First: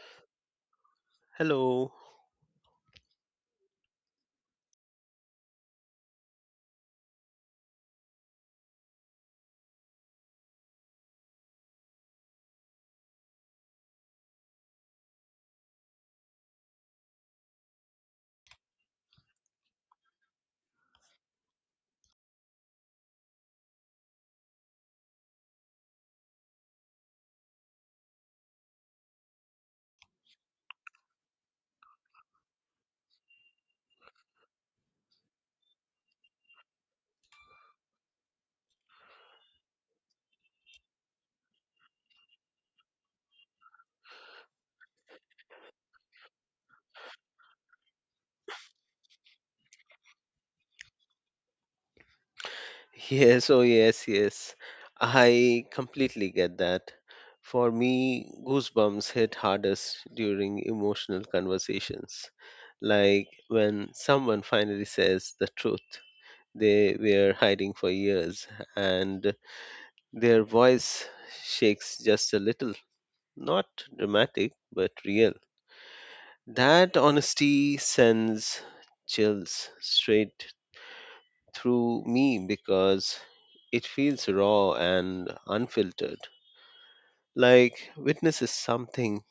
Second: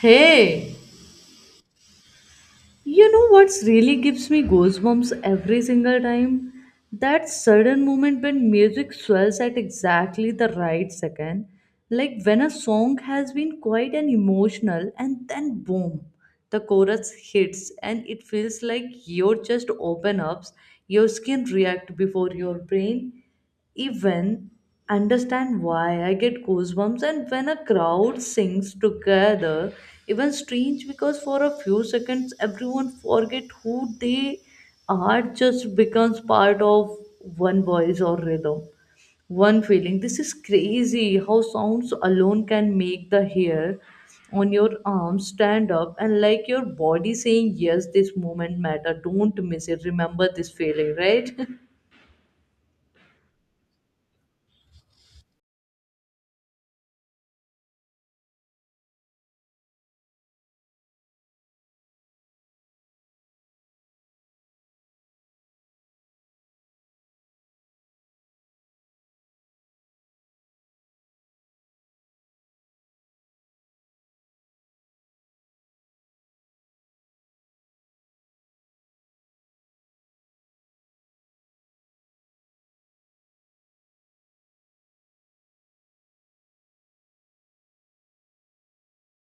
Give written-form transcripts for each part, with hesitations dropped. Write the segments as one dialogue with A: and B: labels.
A: Hey,
B: Hello.
A: you know what's really gives me goosebumps every single time? That sudden moment when music swells at exactly the right second. Like when a song has been quite and emotional and then boom, the chorus hits and it feels like your chest opens up, your skin reacts before your brain even understand why I get goosebumps. And when a crowd sings together, even strange because for a few seconds everyone forget who they are, just becomes part of one voice or rhythm, one feeling. This is crazy how sounds alone can make the hair on your arm stand up and like your body saying yes this moment matter don't miss it remember this feeling right.
B: Yes, oh yes, yes. I completely get that. For me, goosebumps hit hardest during emotional conversations, like when someone finally says the truth they were hiding for years and their voice shakes just a little, not dramatic, but real. That honesty sends chills straight through me because it feels raw and unfiltered, like witnesses something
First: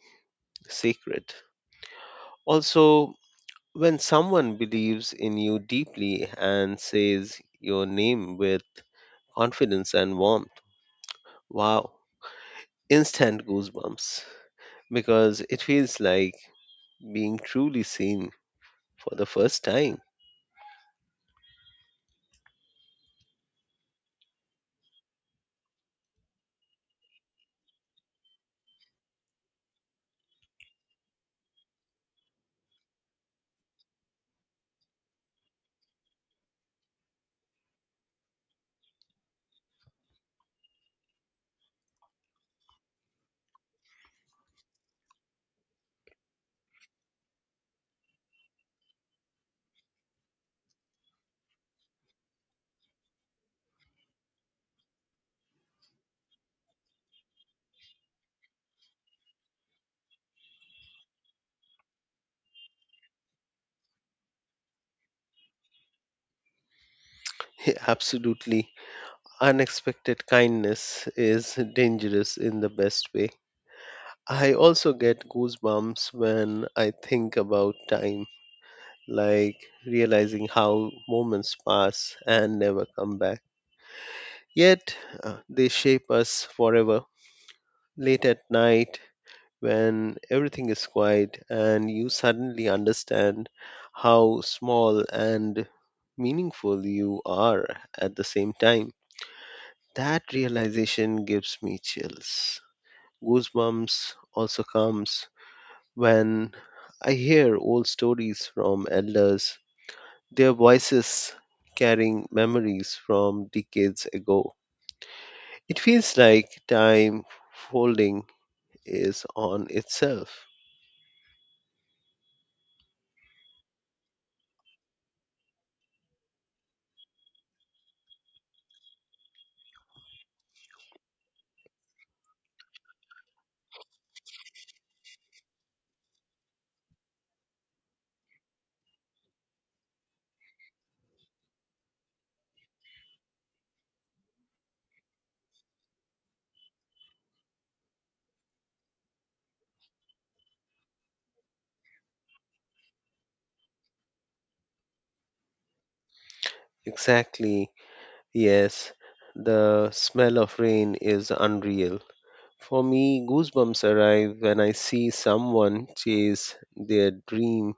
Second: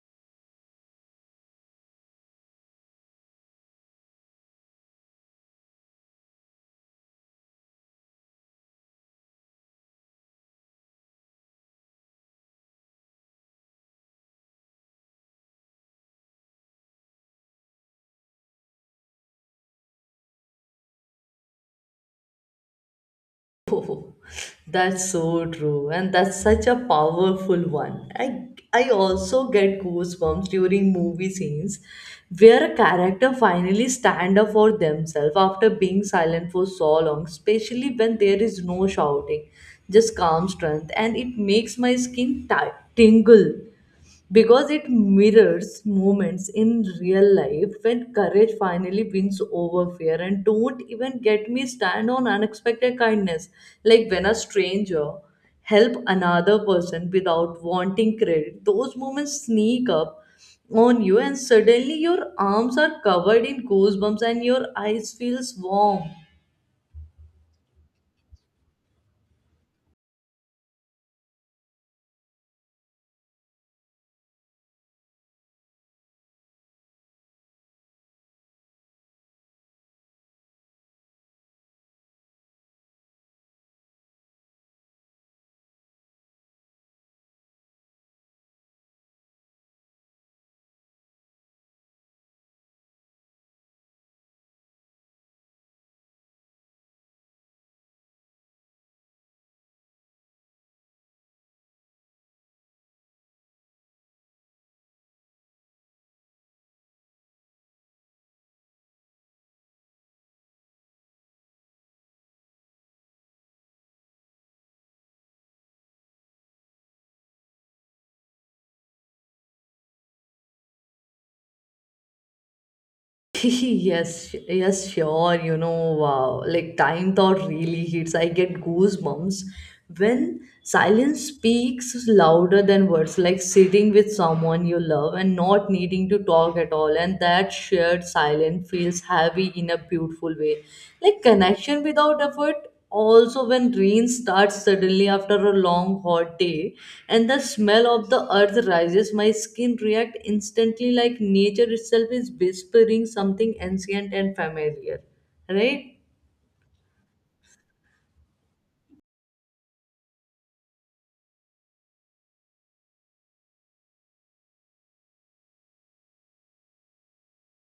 B: sacred. Also, when someone believes in you deeply and says your name with confidence and warmth, wow, instant goosebumps because it feels like being truly seen for the first time.
A: Oh, that's so true, and that's such a powerful one. I also get goosebumps during movie scenes where a character finally stand up for themselves after being silent for so long, especially when there is no shouting, just calm strength, and it makes my skin tingle because it mirrors moments in real life when courage finally wins over fear, and don't even get me stand on unexpected kindness, like when a stranger help another person without wanting credit. Those moments sneak up on you and suddenly your arms are covered in goosebumps and your eyes feels warm.
B: Absolutely. Unexpected kindness is dangerous in the best way. I also get goosebumps when I think about time, like realizing how moments pass and never come back. Yet they shape us forever. Late at night when everything is quiet and you suddenly understand how small and meaningful you are at the same time. That realization gives me chills. Goosebumps also comes when I hear old stories from elders, their voices carrying memories from decades ago. It feels like time folding is on itself.
A: Yes, yes, sure. You know, wow, like time thought really hits. I get goosebumps when silence speaks louder than words, like sitting with someone you love and not needing to talk at all. And that shared silence feels heavy in a beautiful way, like connection without effort, also when rain starts suddenly after a long hot day and the smell of the earth rises, my skin react instantly, like nature itself is whispering something ancient and familiar, right.
B: Exactly. Yes, the smell of rain is unreal. For me, goosebumps arrive when I see someone chase their dream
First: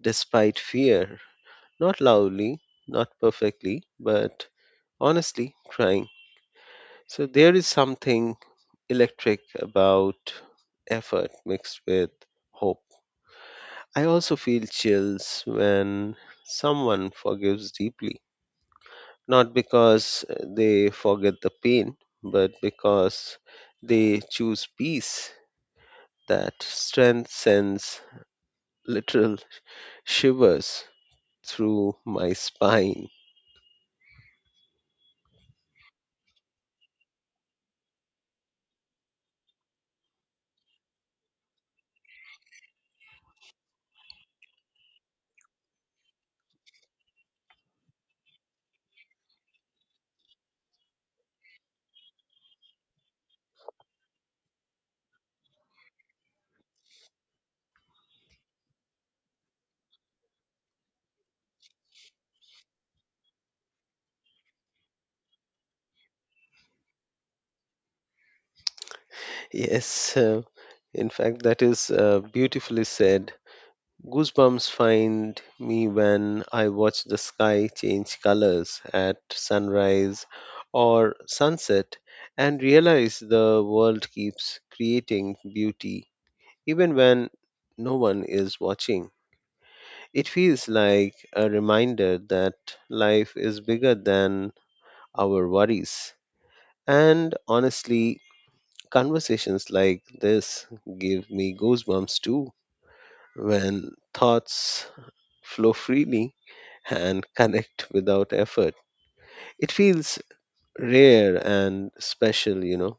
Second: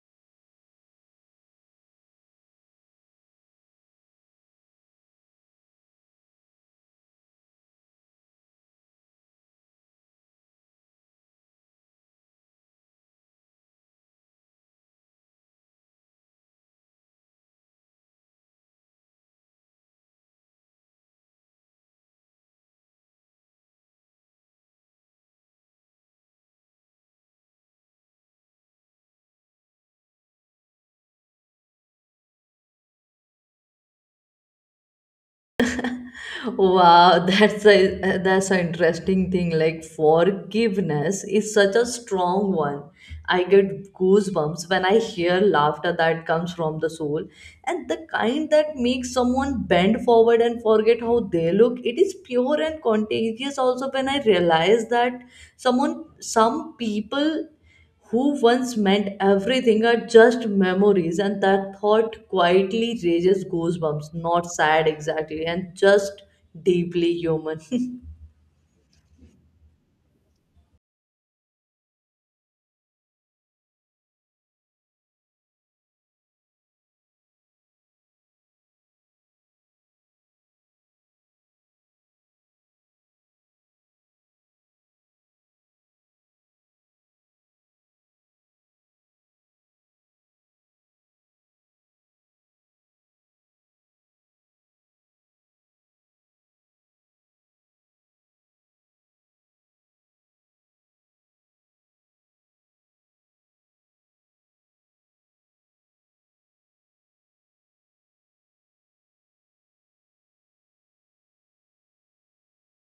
B: despite fear. Not loudly, not perfectly, but honestly trying. So there is something electric about effort mixed with hope. I also feel chills when someone forgives deeply, not because they forget the pain, but because they choose peace. That strength sends literal shivers through my spine.
A: Wow, that's an interesting thing. Like forgiveness is such a strong one. I get goosebumps when I hear laughter that comes from the soul, and the kind that makes someone bend forward and forget how they look. It is pure and contagious. Also, when I realize that some people who once meant everything are just memories, and that thought quietly raises goosebumps, not sad exactly, and just deeply human.
B: Yes, in fact, that is beautifully said. Goosebumps find me when I watch the sky change colors at sunrise or sunset and realize the world keeps creating beauty. Even when no one is watching, it feels like a reminder that life is bigger than our worries. And honestly, conversations like this give me goosebumps too when thoughts flow freely and connect without effort. It feels rare and special, you know.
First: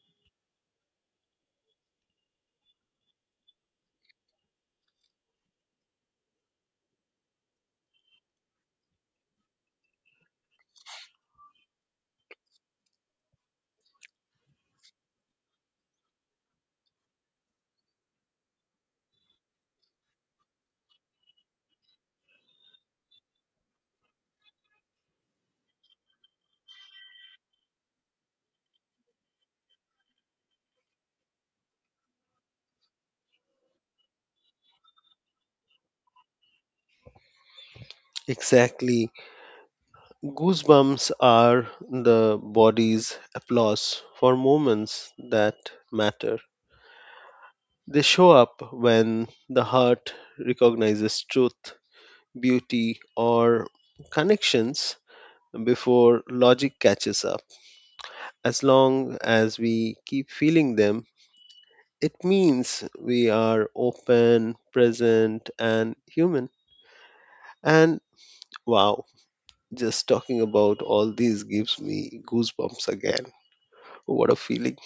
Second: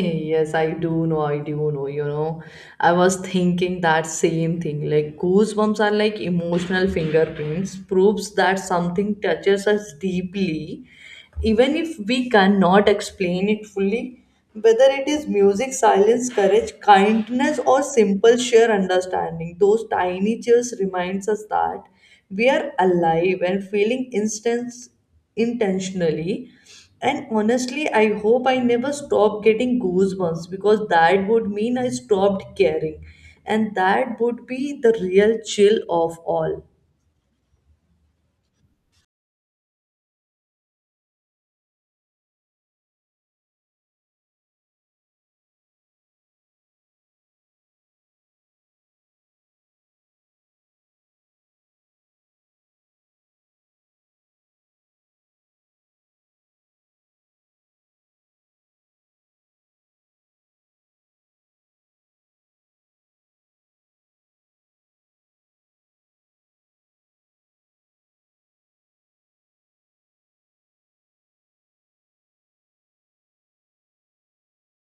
A: Yes, I do know, you know. I was thinking that same thing. Like goosebumps are like emotional fingerprints, proves that something touches us deeply, even if we cannot explain it fully, whether it is music, silence, courage, kindness, or simple sheer understanding. Those tiny chills reminds us that we are alive and feeling instance intentionally, and honestly, I hope I never stop getting goosebumps, because that would mean I stopped caring. And that would be the real chill of all.
B: Exactly. Goosebumps are the body's applause for moments that matter. They show up when the heart recognizes truth, beauty, or connections before logic catches up. As long as we keep feeling them, it means we are open, present, and human. And wow, just talking about all these gives me goosebumps again. What a feeling!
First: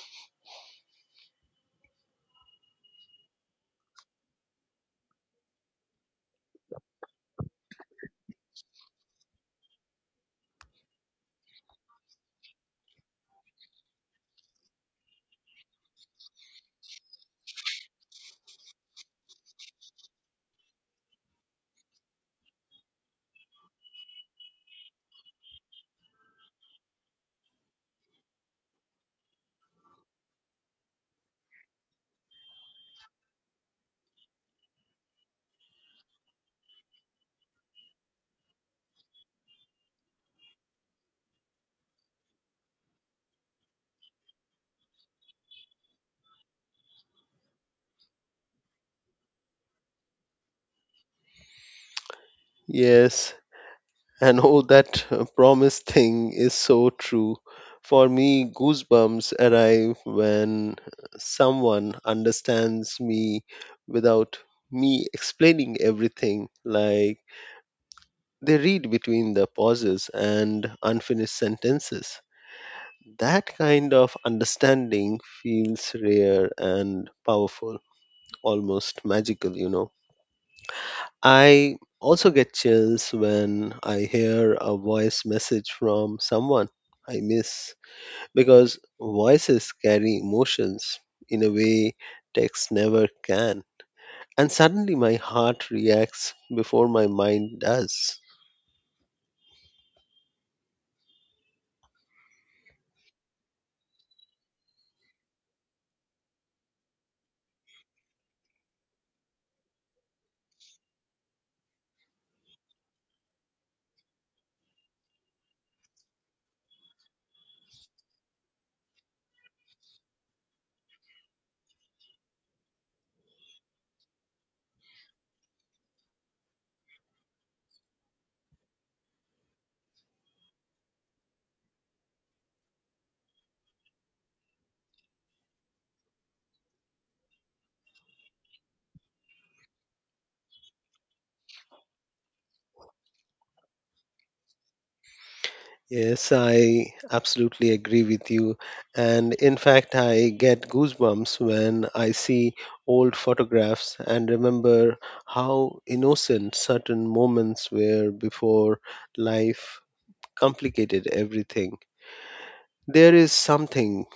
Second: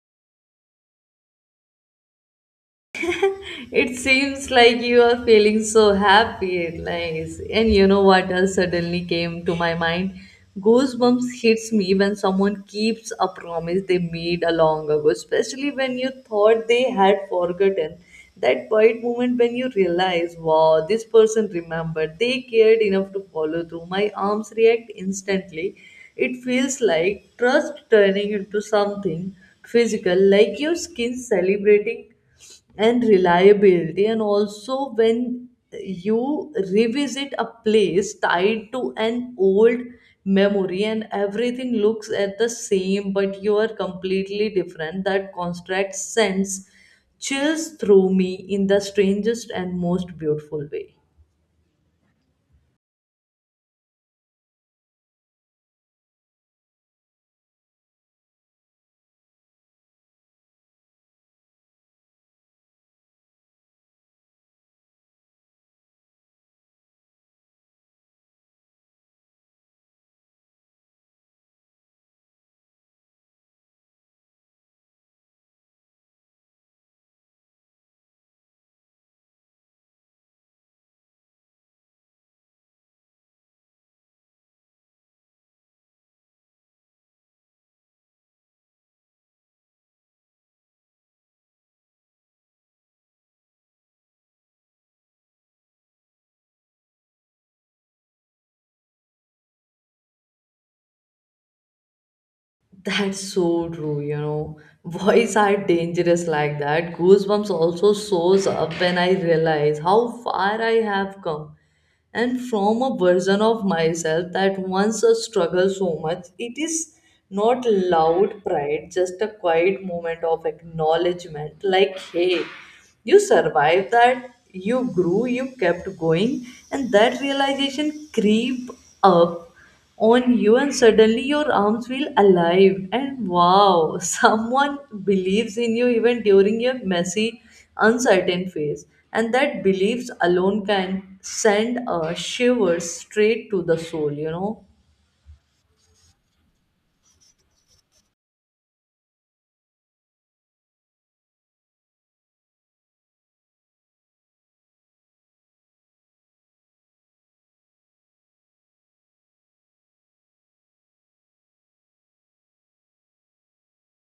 A: It seems like you are feeling so happy and nice. And you know what else suddenly came to my mind? Goosebumps hits me when someone keeps a promise they made a long ago, especially when you thought they had forgotten. That quiet moment when you realize, wow, this person remembered, they cared enough to follow through. My arms react instantly. It feels like trust turning into something physical, like your skin celebrating and reliability, and also when you revisit a place tied to an old memory and everything looks at the same but you are completely different, that contrast sends chills through me in the strangest and most beautiful way.
B: Yes, and all that promise thing is so true. For me, goosebumps arrive when someone understands me without me explaining everything. Like they read between the pauses and unfinished sentences. That kind of understanding feels rare and powerful, almost magical, you know. I also get chills when I hear a voice message from someone I miss because voices carry emotions in a way text never can. And suddenly my heart reacts before my mind does.
A: That's so true, you know. Boys are dangerous like that. Goosebumps also shows up when I realize how far I have come. And from a version of myself that once a struggle so much, it is not loud pride, just a quiet moment of acknowledgement. Like, hey, you survived that, you grew, you kept going, and that realization creep up on you and suddenly your arms feel alive and wow, someone believes in you even during your messy uncertain phase, and that beliefs alone can send shivers straight to the soul, you know.
B: Yes, I absolutely agree with you. And in fact, I get goosebumps when I see old photographs and remember how innocent certain moments were before life complicated everything. There is something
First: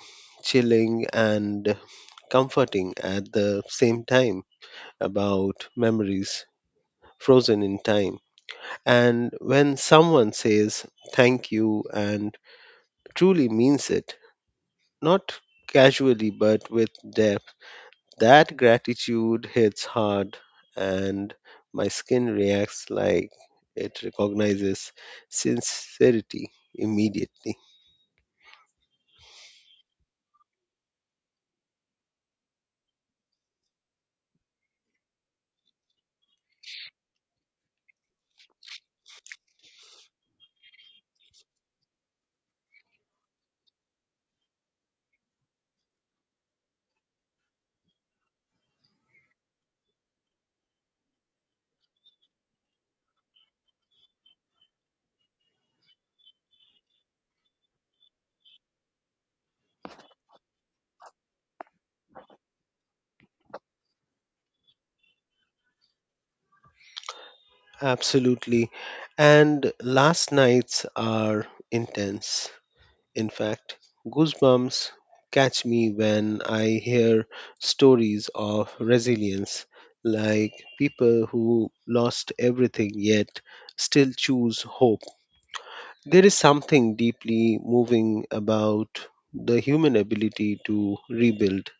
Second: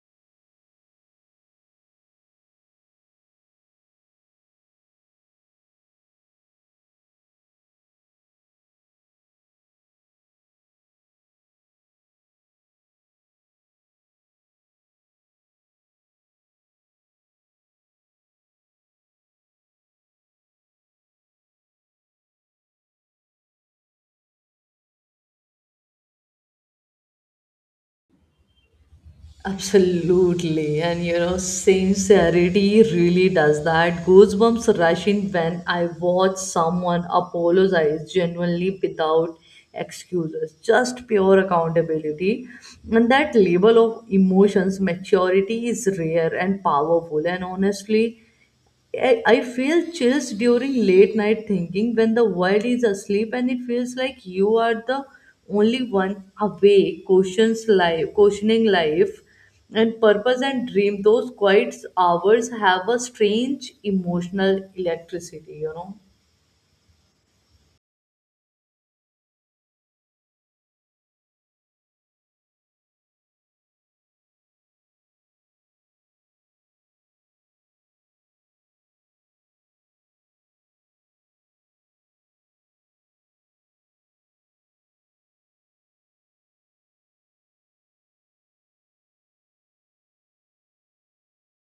B: chilling and comforting at the same time about memories frozen in time. And when someone says thank you and truly means it, not casually but with depth. That gratitude hits hard and my skin reacts like it recognizes sincerity immediately.
A: Absolutely. And you know, sincerity really does that. Goosebumps rushing when I watch someone apologize genuinely without excuses. Just pure accountability. And that level of emotions, maturity is rare and powerful. And honestly, I feel chills during late night thinking when the world is asleep and it feels like you are the only one awake, questioning life and purpose and dream. Those quiet hours have a strange emotional electricity, you know.
B: Absolutely. And last nights are intense. In fact, goosebumps catch me when I hear stories of resilience, like people who lost everything yet still choose hope. There is something deeply moving about the human ability to rebuild.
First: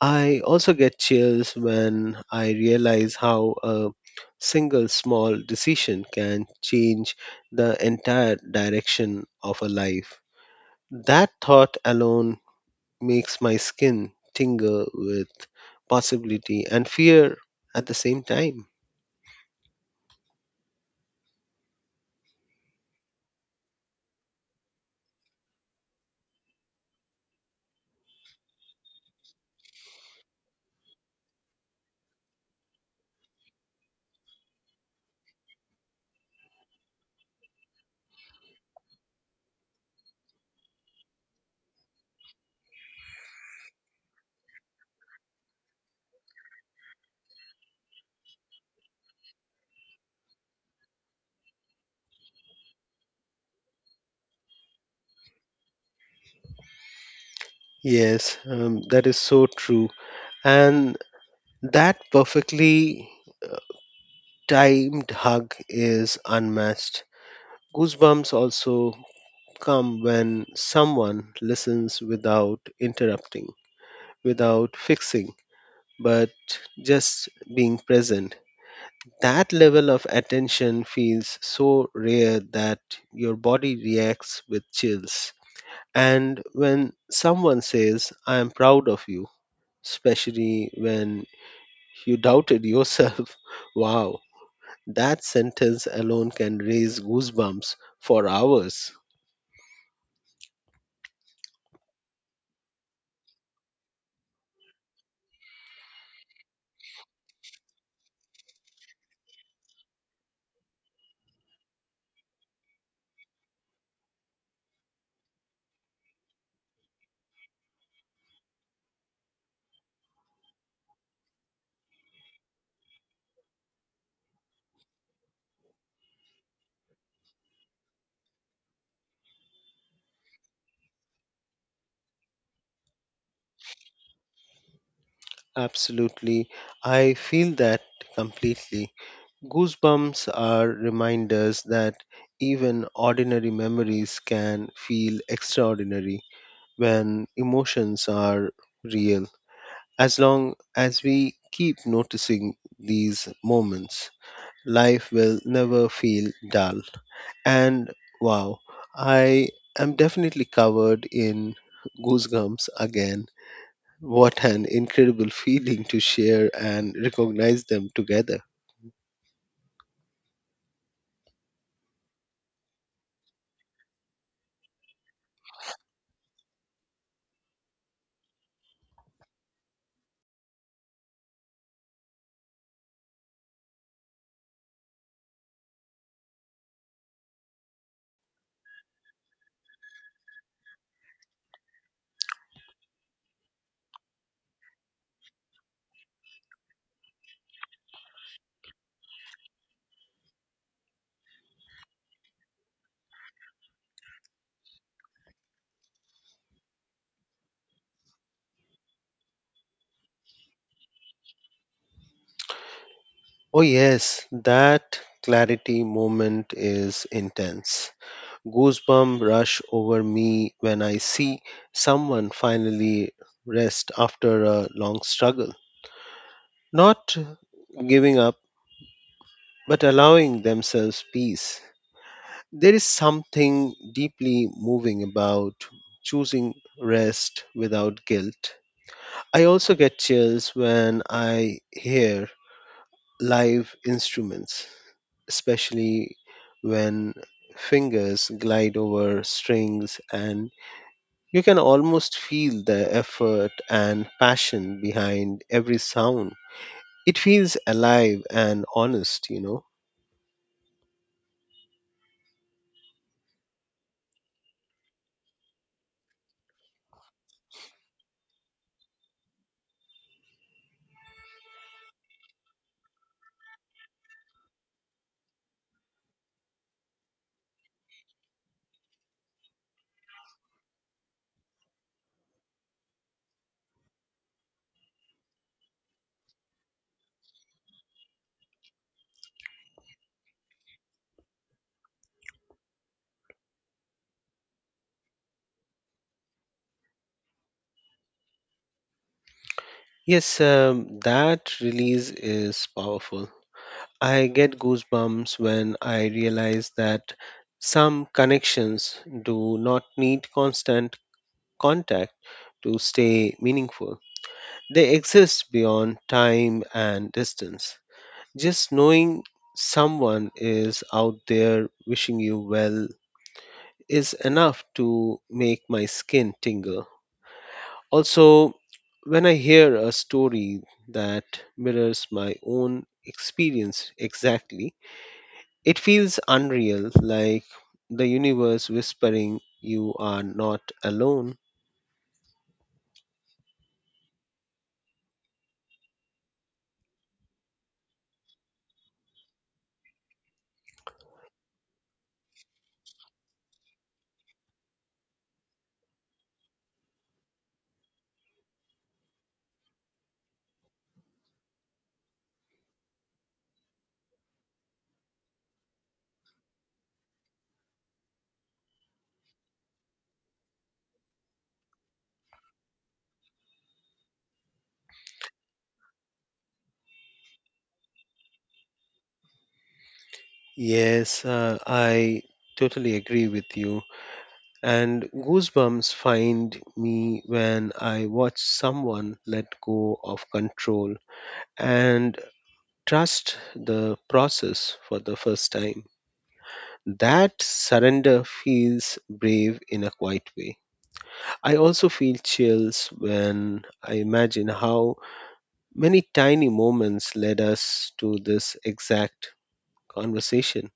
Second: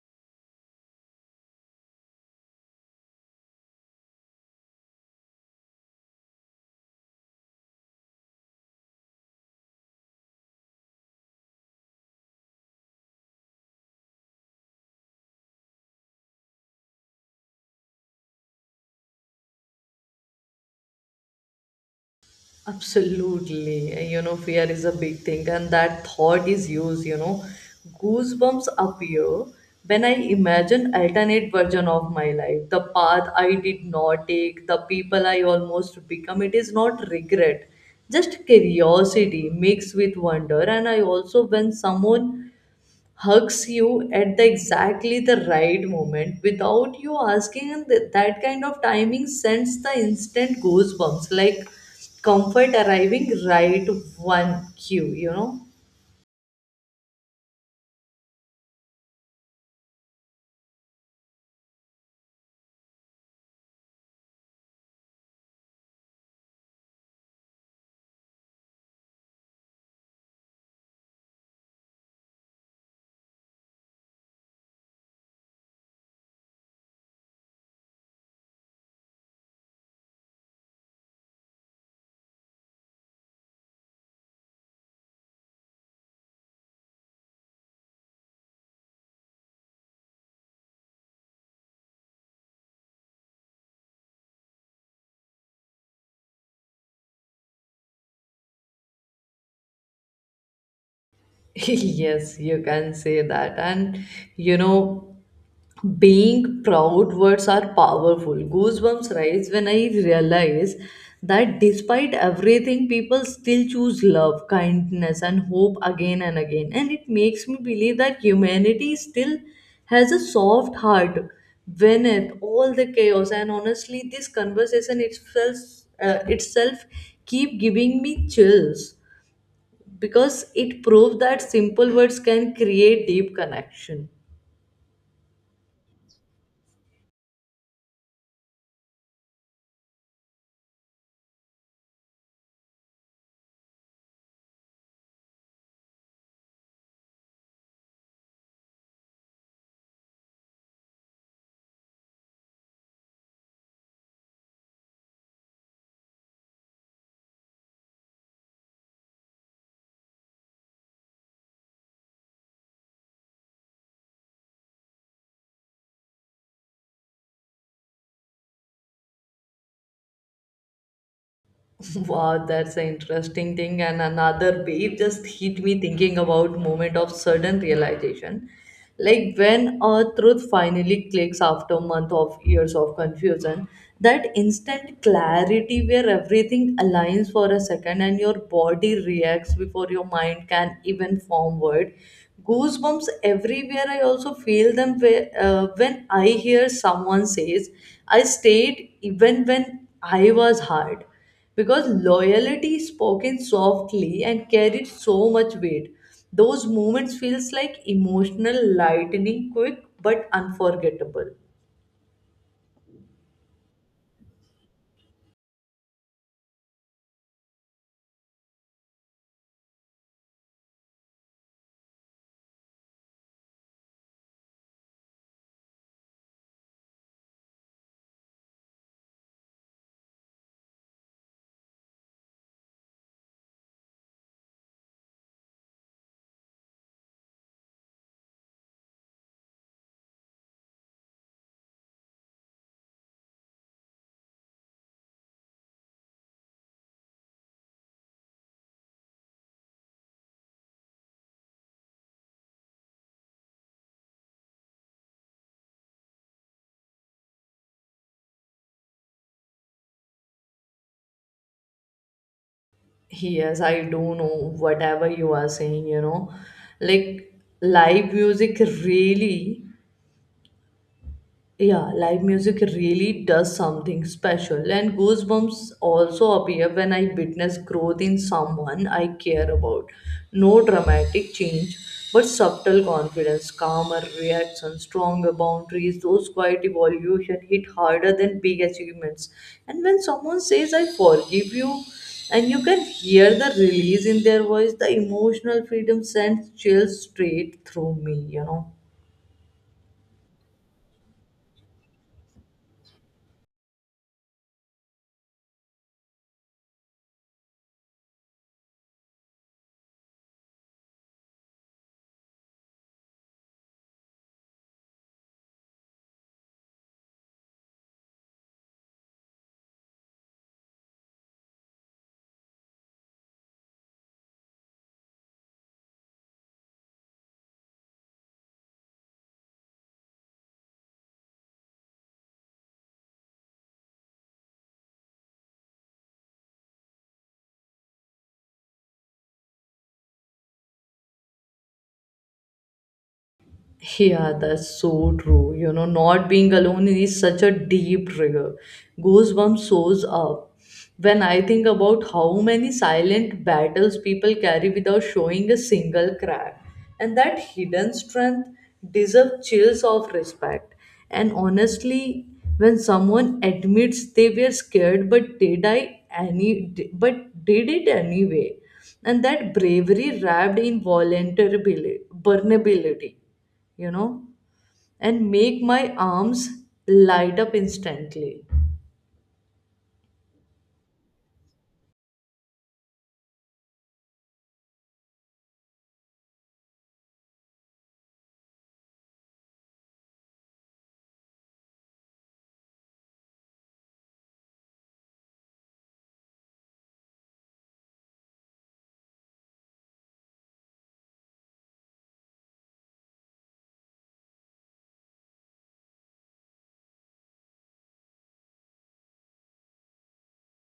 B: I also get chills when I realize how a single small decision can change the entire direction of a life. That thought alone makes my skin tingle with possibility and fear at the same time.
A: Absolutely. You know, fear is a big thing, and that thought is used, you know. Goosebumps appear when I imagine alternate version of my life, the path I did not take, the people I almost become. It is not regret, just curiosity mixed with wonder. And I also when someone hugs you at the exactly the right moment without you asking, and that kind of timing sends the instant goosebumps, like comfort arriving right one cue, you know.
B: Yes, that is so true. And that perfectly timed hug is unmatched. Goosebumps also come when someone listens without interrupting, without fixing, but just being present. That level of attention feels so rare that your body reacts with chills. And when someone says, I am proud of you, especially when you doubted yourself, wow, that sentence alone can raise goosebumps for hours.
A: Yes, you can say that, and you know, being proud words are powerful. Goosebumps rise when I realize that despite everything people still choose love, kindness and hope again and again, and it makes me believe that humanity still has a soft heart when it all the chaos. And honestly, this conversation itself keep giving me chills, because it proves that simple words can create deep connection.
B: Absolutely. I feel that completely. Goosebumps are reminders that even ordinary memories can feel extraordinary when emotions are real. As long as we keep noticing these moments, life will never feel dull. And wow, I am definitely covered in goosebumps again. What an incredible feeling to share and recognize them together.
A: Wow, that's an interesting thing. And another wave just hit me thinking about moment of sudden realization. Like when a truth finally clicks after month of years of confusion, that instant clarity where everything aligns for a second and your body reacts before your mind can even form word. Goosebumps everywhere. I also feel them where, when I hear someone says, I stayed even when I was hard, because loyalty spoken softly and carried so much weight. Those moments feels like emotional lightning, quick but unforgettable.
B: Oh, yes, that clarity moment is intense. Goosebumps rush over me when I see someone finally rest after a long struggle. Not giving up, but allowing themselves peace. There is something deeply moving about choosing rest without guilt. I also get chills when I hear live instruments, especially when fingers glide over strings and you can almost feel the effort and passion behind every sound. It feels alive and honest, you know.
A: Yes, I do know whatever you are saying, you know, like live music really. Yeah, live music really does something special, and goosebumps also appear when I witness growth in someone I care about. No dramatic change, but subtle confidence, calmer reaction, stronger boundaries. Those quiet evolution hit harder than big achievements. And when someone says, I forgive you, and you can hear the release in their voice, the emotional freedom sends chills straight through me, you know.
B: Yes, that release is powerful. I get goosebumps when I realize that some connections do not need constant contact to stay meaningful. They exist beyond time and distance. Just knowing someone is out there wishing you well is enough to make my skin tingle. Also, when I hear a story that mirrors my own experience exactly, it feels unreal, like the universe whispering, You are not alone.
A: Yeah, that's so true. You know, not being alone is such a deep trigger. Goosebumps shows up when I think about how many silent battles people carry without showing a single crack. And that hidden strength deserves chills of respect. And honestly, when someone admits they were scared but did it anyway, and that bravery wrapped in volunteer vulnerability, you know, and make my arms light up instantly.
B: Yes, I totally agree with you. And goosebumps find me when I watch someone let go of control and trust the process for the first time. That surrender feels brave in a quiet way. I also feel chills when I imagine how many tiny moments led us to this exact conversation,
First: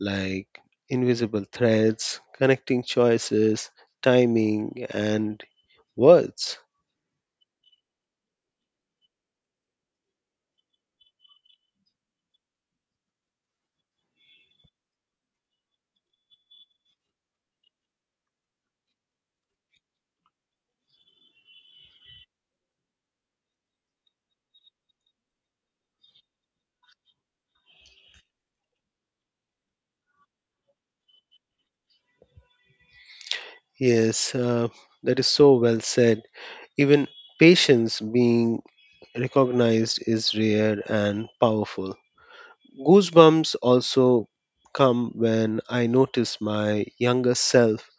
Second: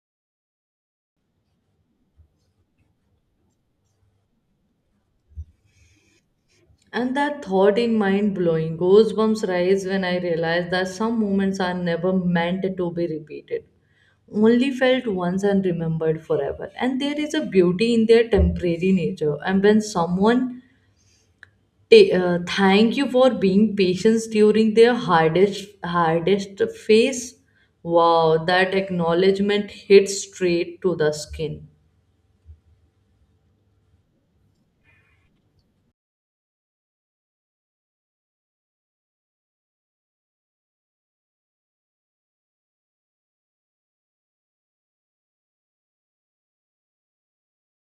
B: like invisible threads connecting choices, timing, and words.
A: And that thought in mind blowing, goosebumps rise when I realize that some moments are never meant to be repeated, only felt once and remembered forever. And there is a beauty in their temporary nature. And when someone thank you for being patient during their hardest hardest phase, wow, that acknowledgement hits straight to the skin.
B: Yes, that is so well said. Even patience being recognized is rare and powerful. Goosebumps also come when I notice my younger self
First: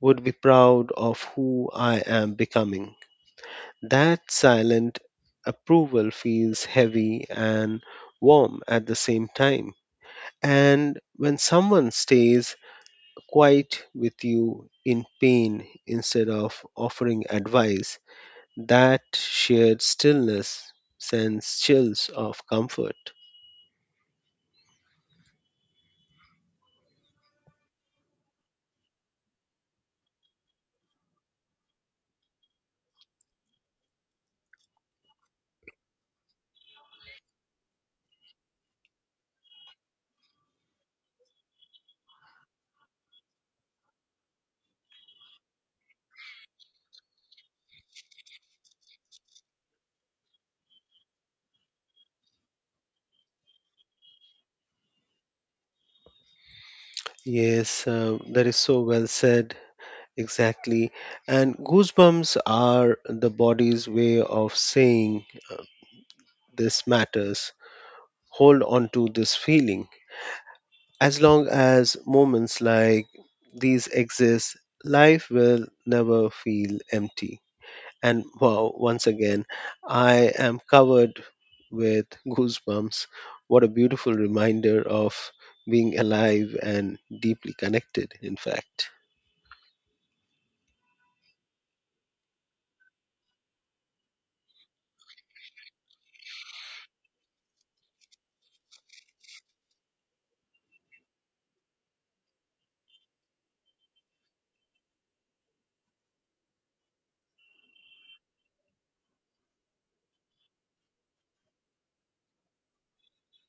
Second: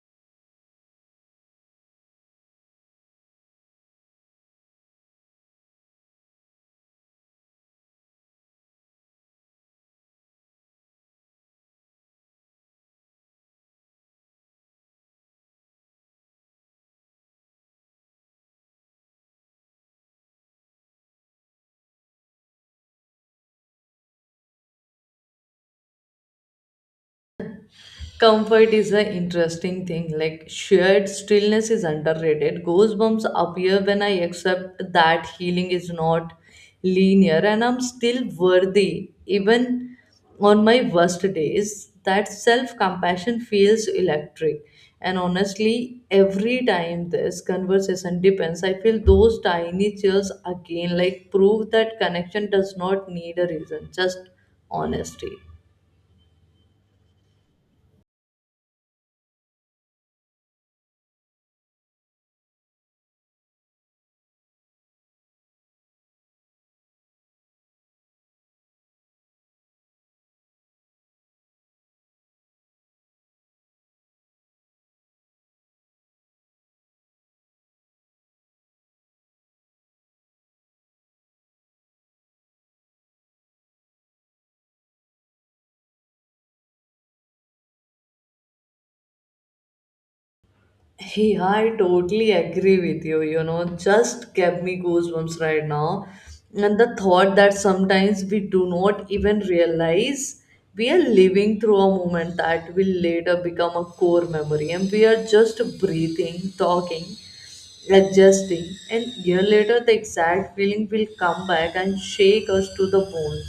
B: would be proud of who I am becoming. That silent approval feels heavy and warm at the same time. And when someone stays quiet with you in pain instead of offering advice, that shared stillness sends chills of comfort.
A: Comfort is an interesting thing. Like shared stillness is underrated. Goosebumps appear when I accept that healing is not linear and I'm still worthy, even on my worst days. That self compassion feels electric. And honestly, every time this conversation depends, I feel those tiny chills again, like prove that connection does not need a reason, just honesty.
B: Yes, that is so well said. Exactly. And goosebumps are the body's way of saying this matters. Hold on to this feeling. As long as moments like these exist, life will never feel empty. And wow, once again, I am covered with goosebumps. What a beautiful reminder of being alive and deeply connected, in fact.
A: Hey, I totally agree with you. You know, just gave me goosebumps right now. And the thought that sometimes we do not even realize we are living through a moment that will later become a core memory, and we are just breathing, talking, adjusting, and year later the exact feeling will come back and shake us to the bones,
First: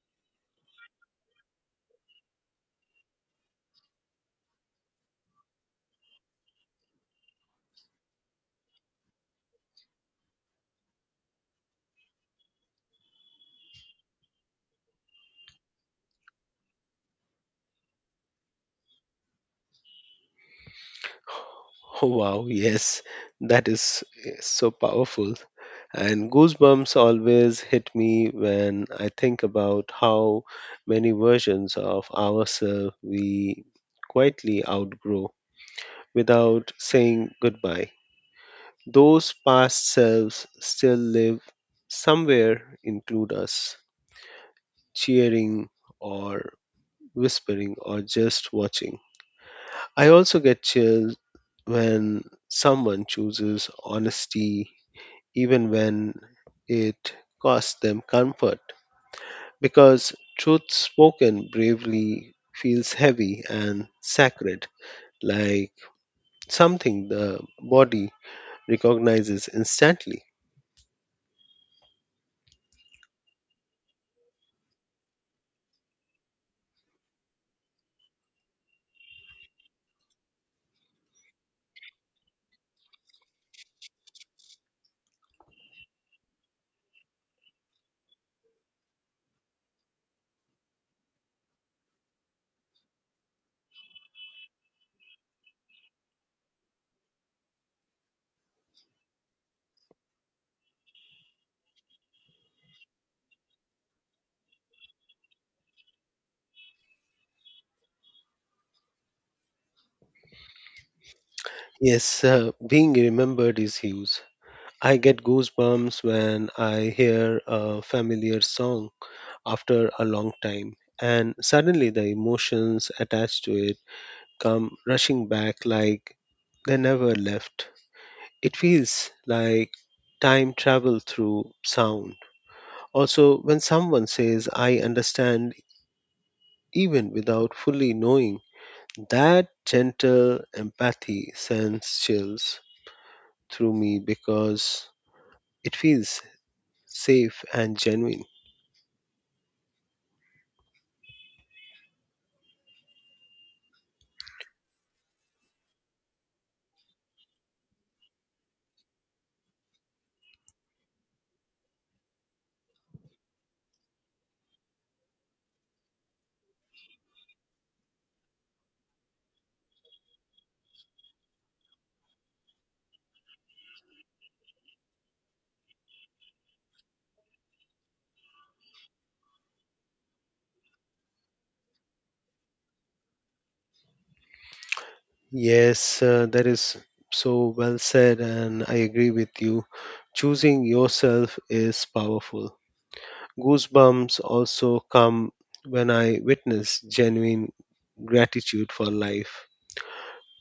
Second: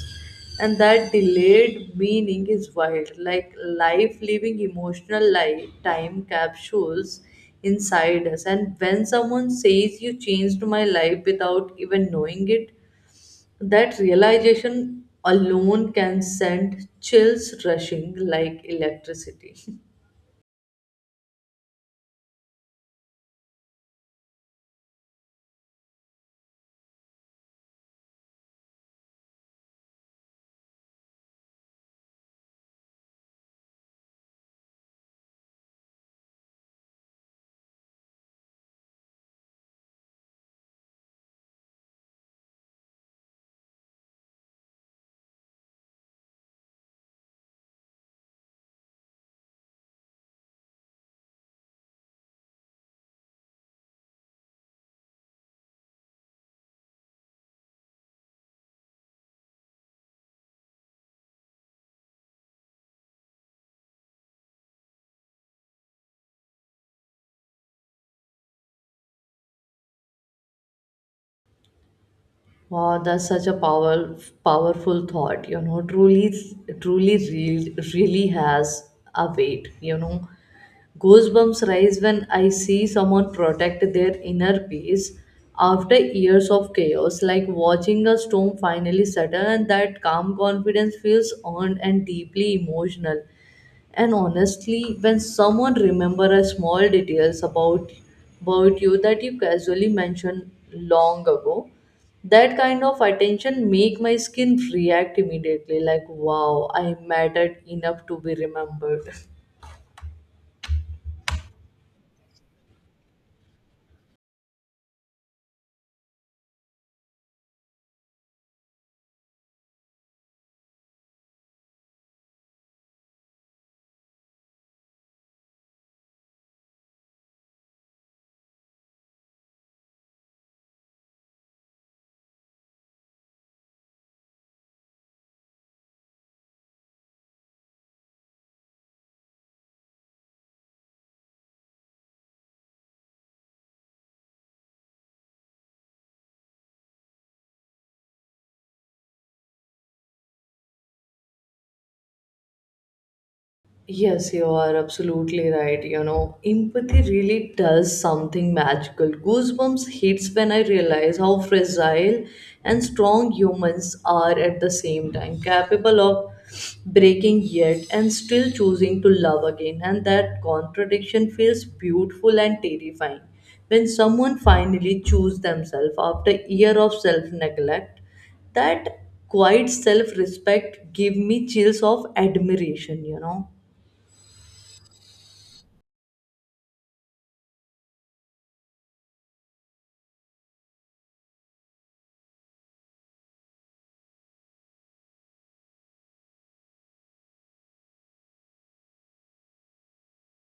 A: and that delayed meaning is wild, like life living emotional life, time capsules inside us. And when someone says, you changed my life without even knowing it, that realization alone can send chills rushing like electricity.
B: Oh, wow, yes, that is so powerful. And goosebumps always hit me when I think about how many versions of ourselves we quietly outgrow without saying goodbye. Those past selves still live somewhere, include us, cheering or whispering or just watching. I also get chills when someone chooses honesty, even when it costs them comfort, because truth spoken bravely feels heavy and sacred, like something the body recognizes instantly.
A: Wow, that's powerful thought. You know, really has a weight. You know, goosebumps rise when I see someone protect their inner peace after years of chaos, like watching a storm finally settle, and that calm confidence feels earned and deeply emotional. And honestly, when someone remember a small details about you that you casually mentioned long ago, that kind of attention make my skin react immediately, like wow, I mattered enough to be remembered.
B: Yes, being remembered is huge. I get goosebumps when I hear a familiar song after a long time, and suddenly the emotions attached to it come rushing back like they never left. It feels like time travel through sound. Also, when someone says, I understand, even without fully knowing, that gentle empathy sends chills through me because it feels safe and genuine.
A: Yes, you are absolutely right. You know, empathy really does something magical. Goosebumps hits when I realize how fragile and strong humans are at the same time, capable of breaking yet and still choosing to love again. And that contradiction feels beautiful and terrifying. When someone finally chooses themselves after year of self-neglect, that quiet self-respect give me chills of admiration, you know.
B: Yes, that is so well said, and I agree with you. Choosing yourself is powerful. Goosebumps also come when I witness genuine gratitude for life.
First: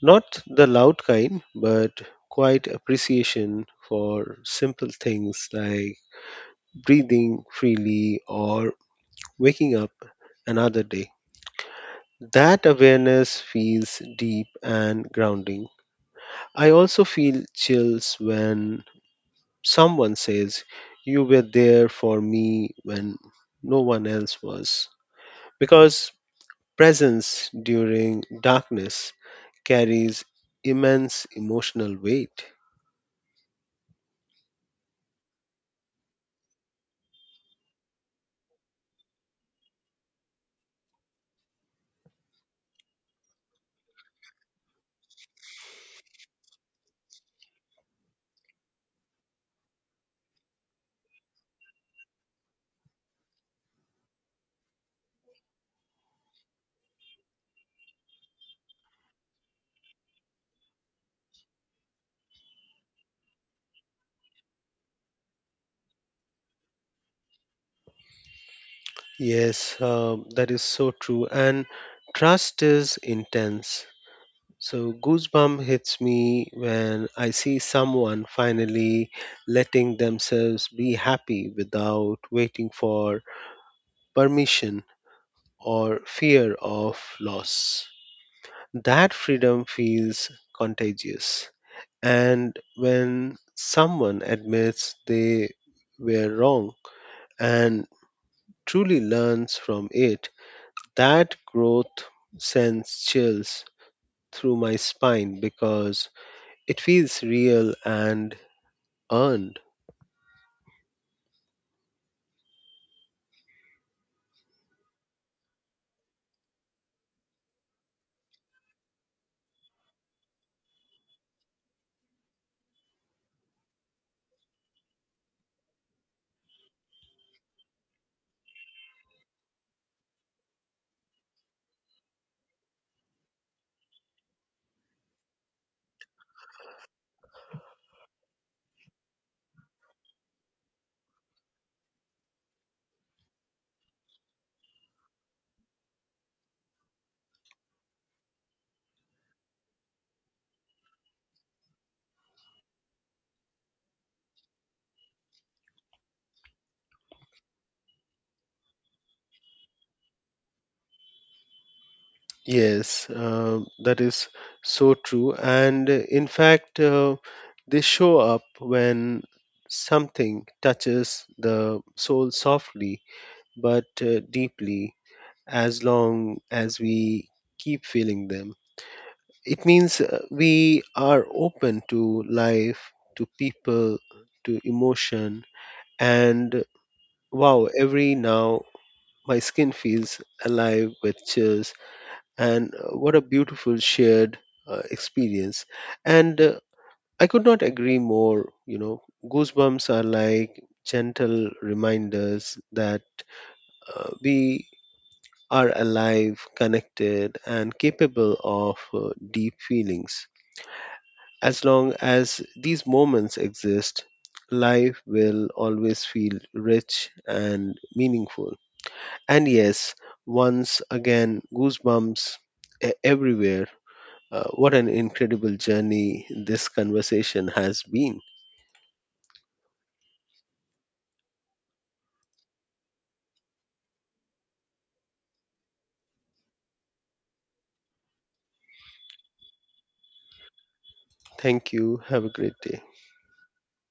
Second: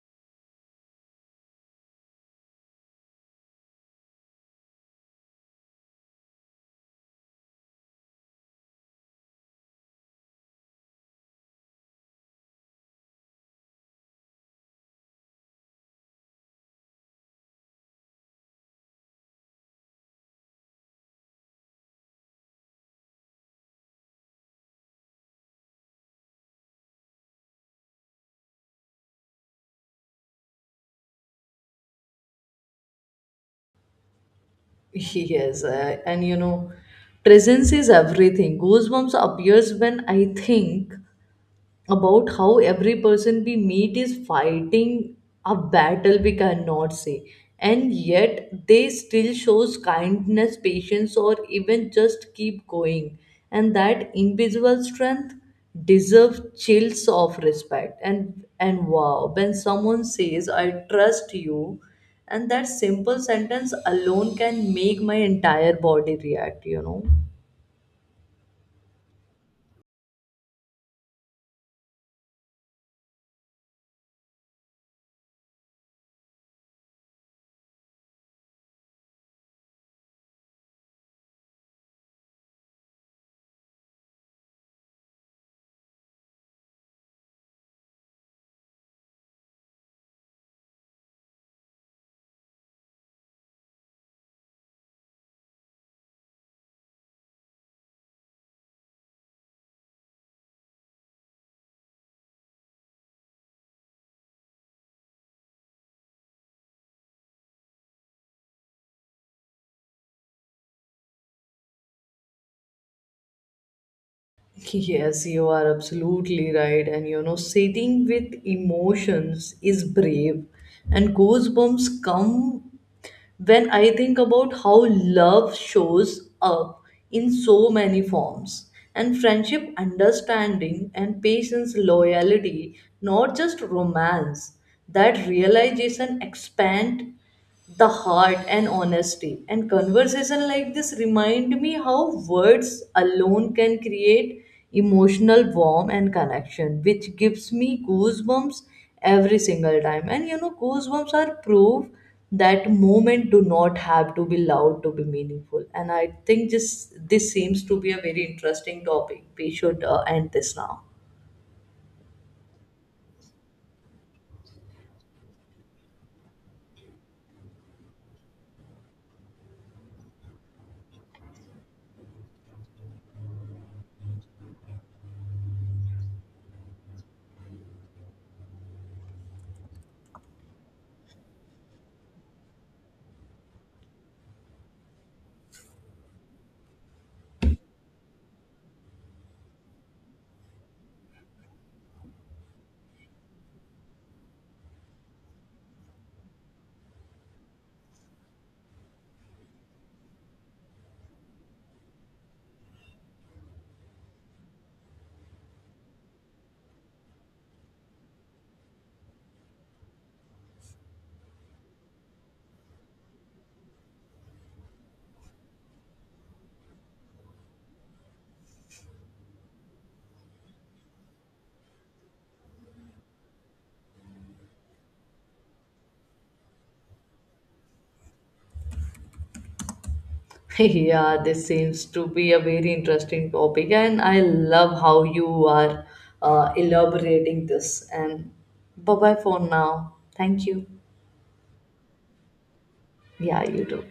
B: Not the loud kind, but quiet appreciation for simple things like breathing freely or waking up another day. That awareness feels deep and grounding. I also feel chills when someone says, You were there for me when no one else was because presence during darkness carries immense emotional weight.
A: Yes, and you know, presence is everything. Goosebumps appears when I think about how every person we meet is fighting a battle we cannot see, and yet they still shows kindness, patience, or even just keep going, and that invisible strength deserves chills of respect. And wow, when someone says, I trust you, and that simple sentence alone can make my entire body react, you know.
B: Yes, that is so true. And trust is intense. So, goosebump hits me when I see someone finally letting themselves be happy without waiting for permission or fear of loss. That freedom feels contagious. And when someone admits they were wrong and truly learns from it, that growth sends chills through my spine because it feels real and earned.
A: Yes, you are absolutely right. And you know, sitting with emotions is brave, and goosebumps come when I think about how love shows up in so many forms, and friendship, understanding, and patience, loyalty, not just romance, that realization expand the heart. And honesty and conversation like this remind me how words alone can create emotional warmth and connection, which gives me goosebumps every single time. And you know, goosebumps are proof that moment do not have to be loud to be meaningful. And I think just this seems to be a very interesting topic, we should end this now.
B: Yes, that is so true. And in fact, they show up when something touches the soul softly but deeply as long as we keep feeling them. It means we are open to life, to people, to emotion, and wow, every now my skin feels alive with chills, and what a beautiful shared experience. And I could not agree more, you know, goosebumps are like gentle reminders that we are alive, connected, and capable of deep feelings. As long as these moments exist, life will always feel rich and meaningful. And yes, once again, goosebumps everywhere. What an incredible journey this conversation has been.
A: Yeah, this seems to be a very interesting topic, and I love how you are elaborating this, and bye bye for now, thank you.
B: Thank you. Have a great day.
A: Yeah, you too.